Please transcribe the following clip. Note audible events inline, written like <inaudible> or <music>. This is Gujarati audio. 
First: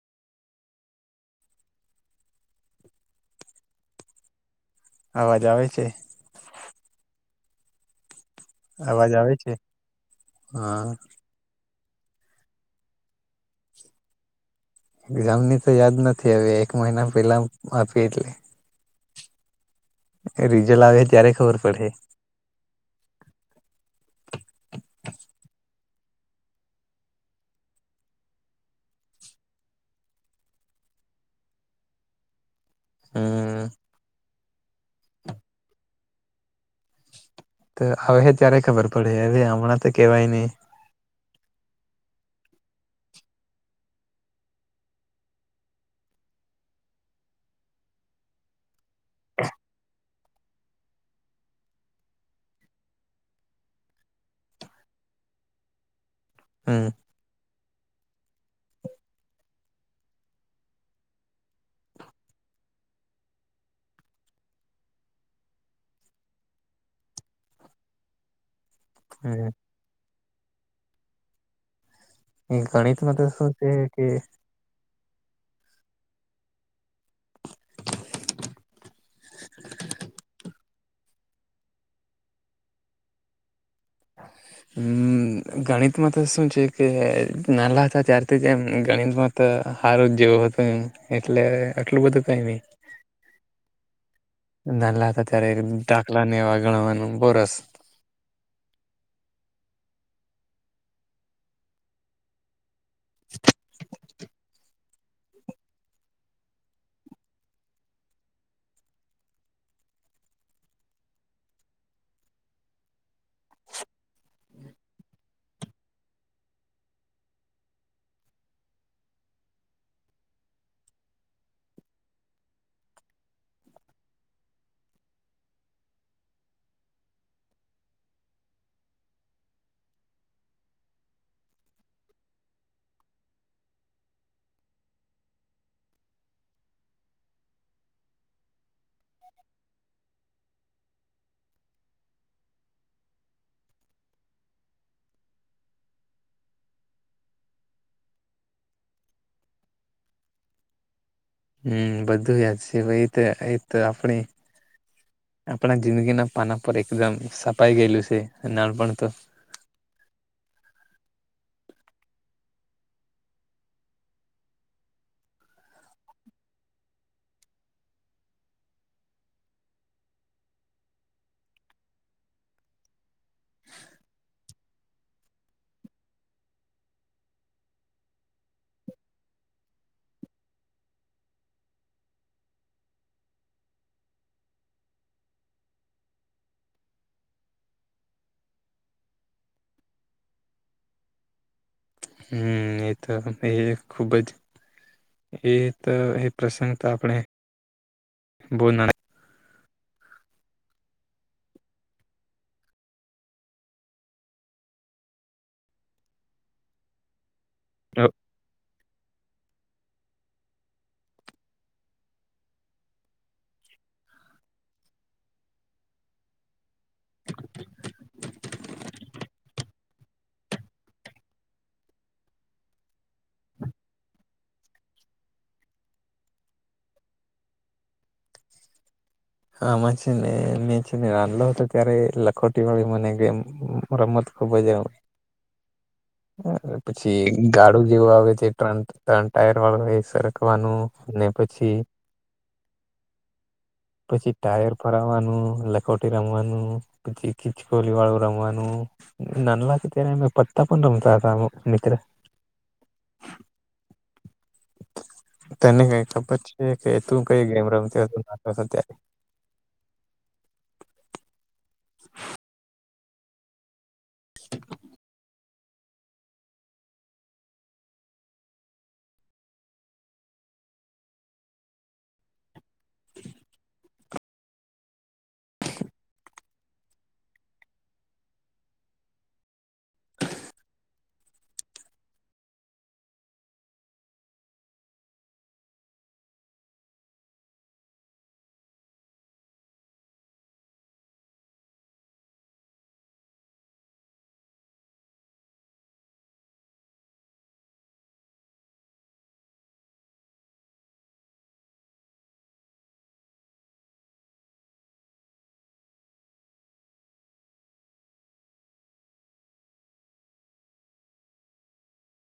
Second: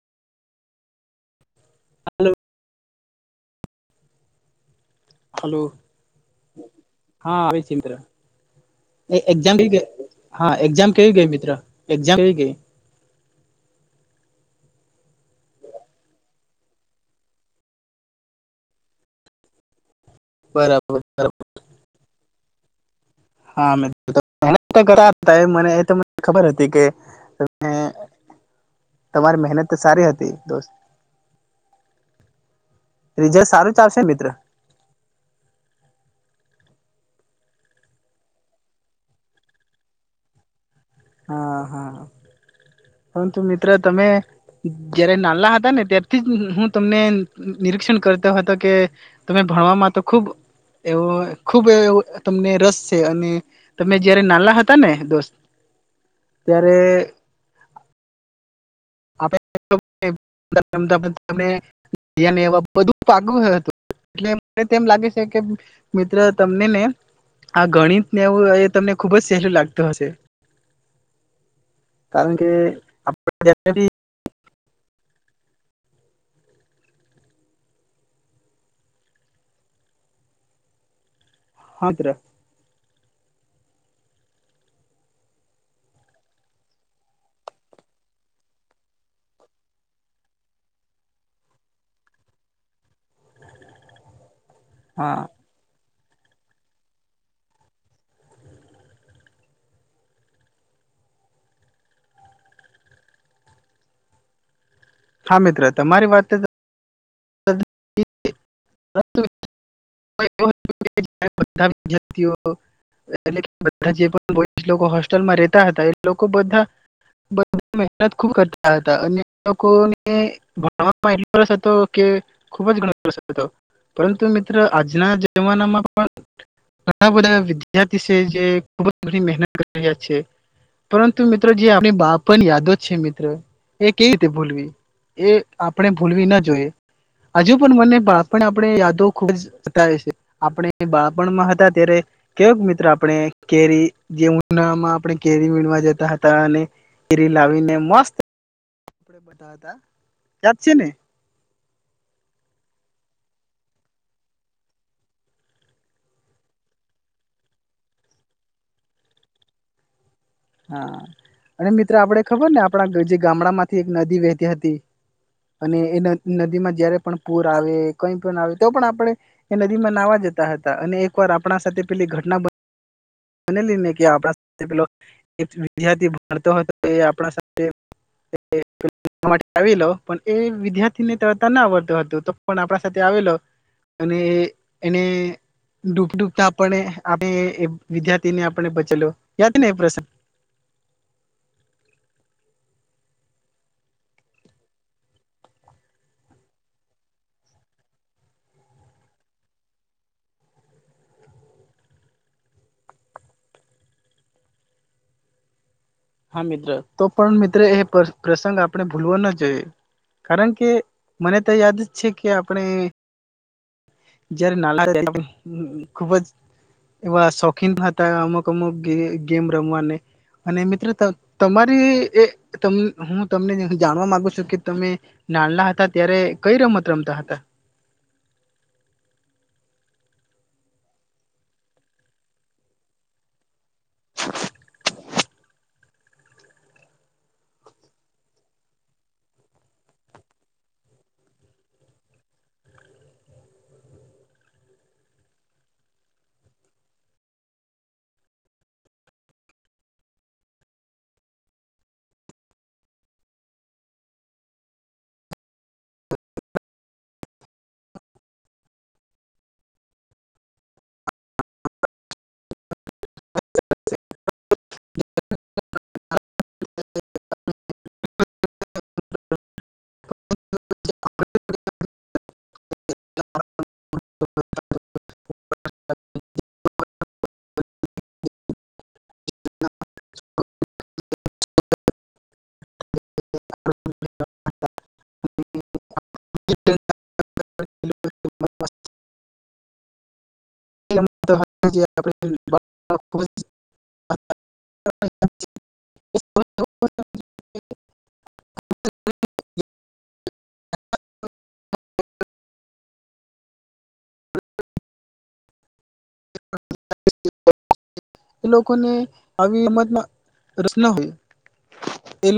હલો! અવાજ હલો આવે છે.? હા આવી ચિંત્ર અવાજ એ આવે છે એક્ઝામ હા, એક્ઝામ કેવી ગઈ મિત્ર? એક્ઝામ કે? એક્ઝામ ની તો યાદ નથી આવી. એક મહિના પેલા આપી એટલે. રિઝલ્ટ બરાબર આવે બરા ત્યારે ખબર પડે <unintelligible> હા મને તો <inaudible> ખબર હતી કે તમે તમારી મહેનત તો સારી હતી. દોસ્ત! રિઝલ્ટ હમ સારું જ આવશે મિત્ર. તો હવે ત્યારે ખબર પડે હવે, હમણાં તો કેવાય નહી હા હા પરંતુ મિત્ર તમે જયારે નાલા હતા ને ત્યારથી જ હું તમને નિરીક્ષણ કરતો હતો, કે તમે ભણવામાં તો ખૂબ એવો ખૂબ એવો તમને રસ છે અને તમે જયારે નાલા હતા ને દોસ્ત ત્યારે! હમ <inaudible> બધું પાગ હતું એટલે મને તેમ લાગે છે કે મિત્ર તમને ને આ ગણિતને એવું તમને ખુબ જ સહેલું લાગતું હશે.? કારણ કે ગણિતમાં તો આપડે શું <inaudible> છે કે <inaudible> હાસ્તે હમ ગણિતમાં તો શું છે કે નાલા હતા ત્યારથી જ, એમ ગણિતમાં તો હારું જ જેવું હતું, એમ એટલે આટલું બધું નય. નાલાા હા હતા ત્યારે. દાખલા ને એવા ગણવાનું બોરસ <inaudible> હા મિત્ર તમારી વાત વિ્યાર્ <inaudible> એટલે જે હોસ્ટેલમાં રતા હતા એ લોકો બા મેનત ખુબ કરતાં હતાં અને લોકોને ભણવામા એટલો રસ હતો કે ખુબ જ ગણ <inaudible> પરંતુ મિત્ર આજના જમાનામાં પણ ઘણા બધા વિદ્યાર્થી છે. જે ખૂબ જ ઘણી મહેનત કરી રહ્યા છે. પરંતુ મિત્રો જે આપણી બાપણ યાદો છે, મિત્ર એ કેવી રીતે ભૂલવી એ આપણે ભૂલવી ના જોઈએ. હજુ પણ મને બાળપણ આપણે યાદો ખુબજ બતાવે છે. આપણે બાળપણમાં હતા, ત્યારે કયોક મિત્ર આપણે કેરી જે ઉનામાં આપણે કેરી વીણવા જતા હતા, અને કેરી લાવીને મસ્ત આપડે બધા હતા યાદ છે ને? હમ બધું યાદ છે એ તો એ તો આપણી, આપણા જિંદગીના પાના પર એકદમ સપાઈ ગયેલું છે નાનપણ તો. હા અને મિત્ર આપણે ખબર ને આપણા જે ગામડા માંથી એક નદી વહેતી હતી, અને એ નદી માં જયારે પણ પૂર આવે કઈ પણ આવે તો પણ આપણે, એ નદી માં નાહવા જતા હતા અને એક વાર આપણા સાથે પેલી ઘટના બ મને આપ પેલો, વિદ્યાર્થી ભણતો હતો એ આપલો પણ એ વિદ્યાર્થીને તતા ના આવડતો હતો તો પણ આપણા સાથે આવેલો, અને એને ડૂબ ડતા આપને આપ વિદ્યાર્થી ને આપણે બચેલો યાદ નહી પ્રસંગ. હમ એ તો એ ખુબ જ એ તો એ પ્રસંગ તો આપણે બોલના હા મિત્ર તો પણ મિત્ર એ પ્રસંગ આપ આપણે ભૂલવા ન જોઈએ કારણ કે મને તો યાદ જ છે કે આપણે જયારે નાલા ત ખુબ જ એવા શોખીન હતા અમુક અમુક ગેમ રમવાને અને મિત્રો તમારી હું તમને જાણવા માંગુ છું કે તમે નાનલા હતા ત્યારે કઈ રમત રમતા હતા. માં છે ને મેં છેને રાંધલો હતો ત્યારે લખોટી વાળી મને ગ રમત ખૂબ જ પછી ગાડું જેવું આવે છે ત્ર્ર ટાયર વાળું એ સરખવાનું અને પછી પછી ટાયર ફરાવાનું લખોટી રમવાનું પછી ખીચકોલી વાળું રમવાનું નાન લાગે ત્યારે અમે પત્તા પણ રમતા હતા મિત્ર. તને કઈ ખબર છે કે તું કઈ ગેમ રમતી ત્યારે. <inaudible> <inaudible> <inaudible> <inaudible> આપ એ લોકોને આવી રંમતમાં રચના હોય એ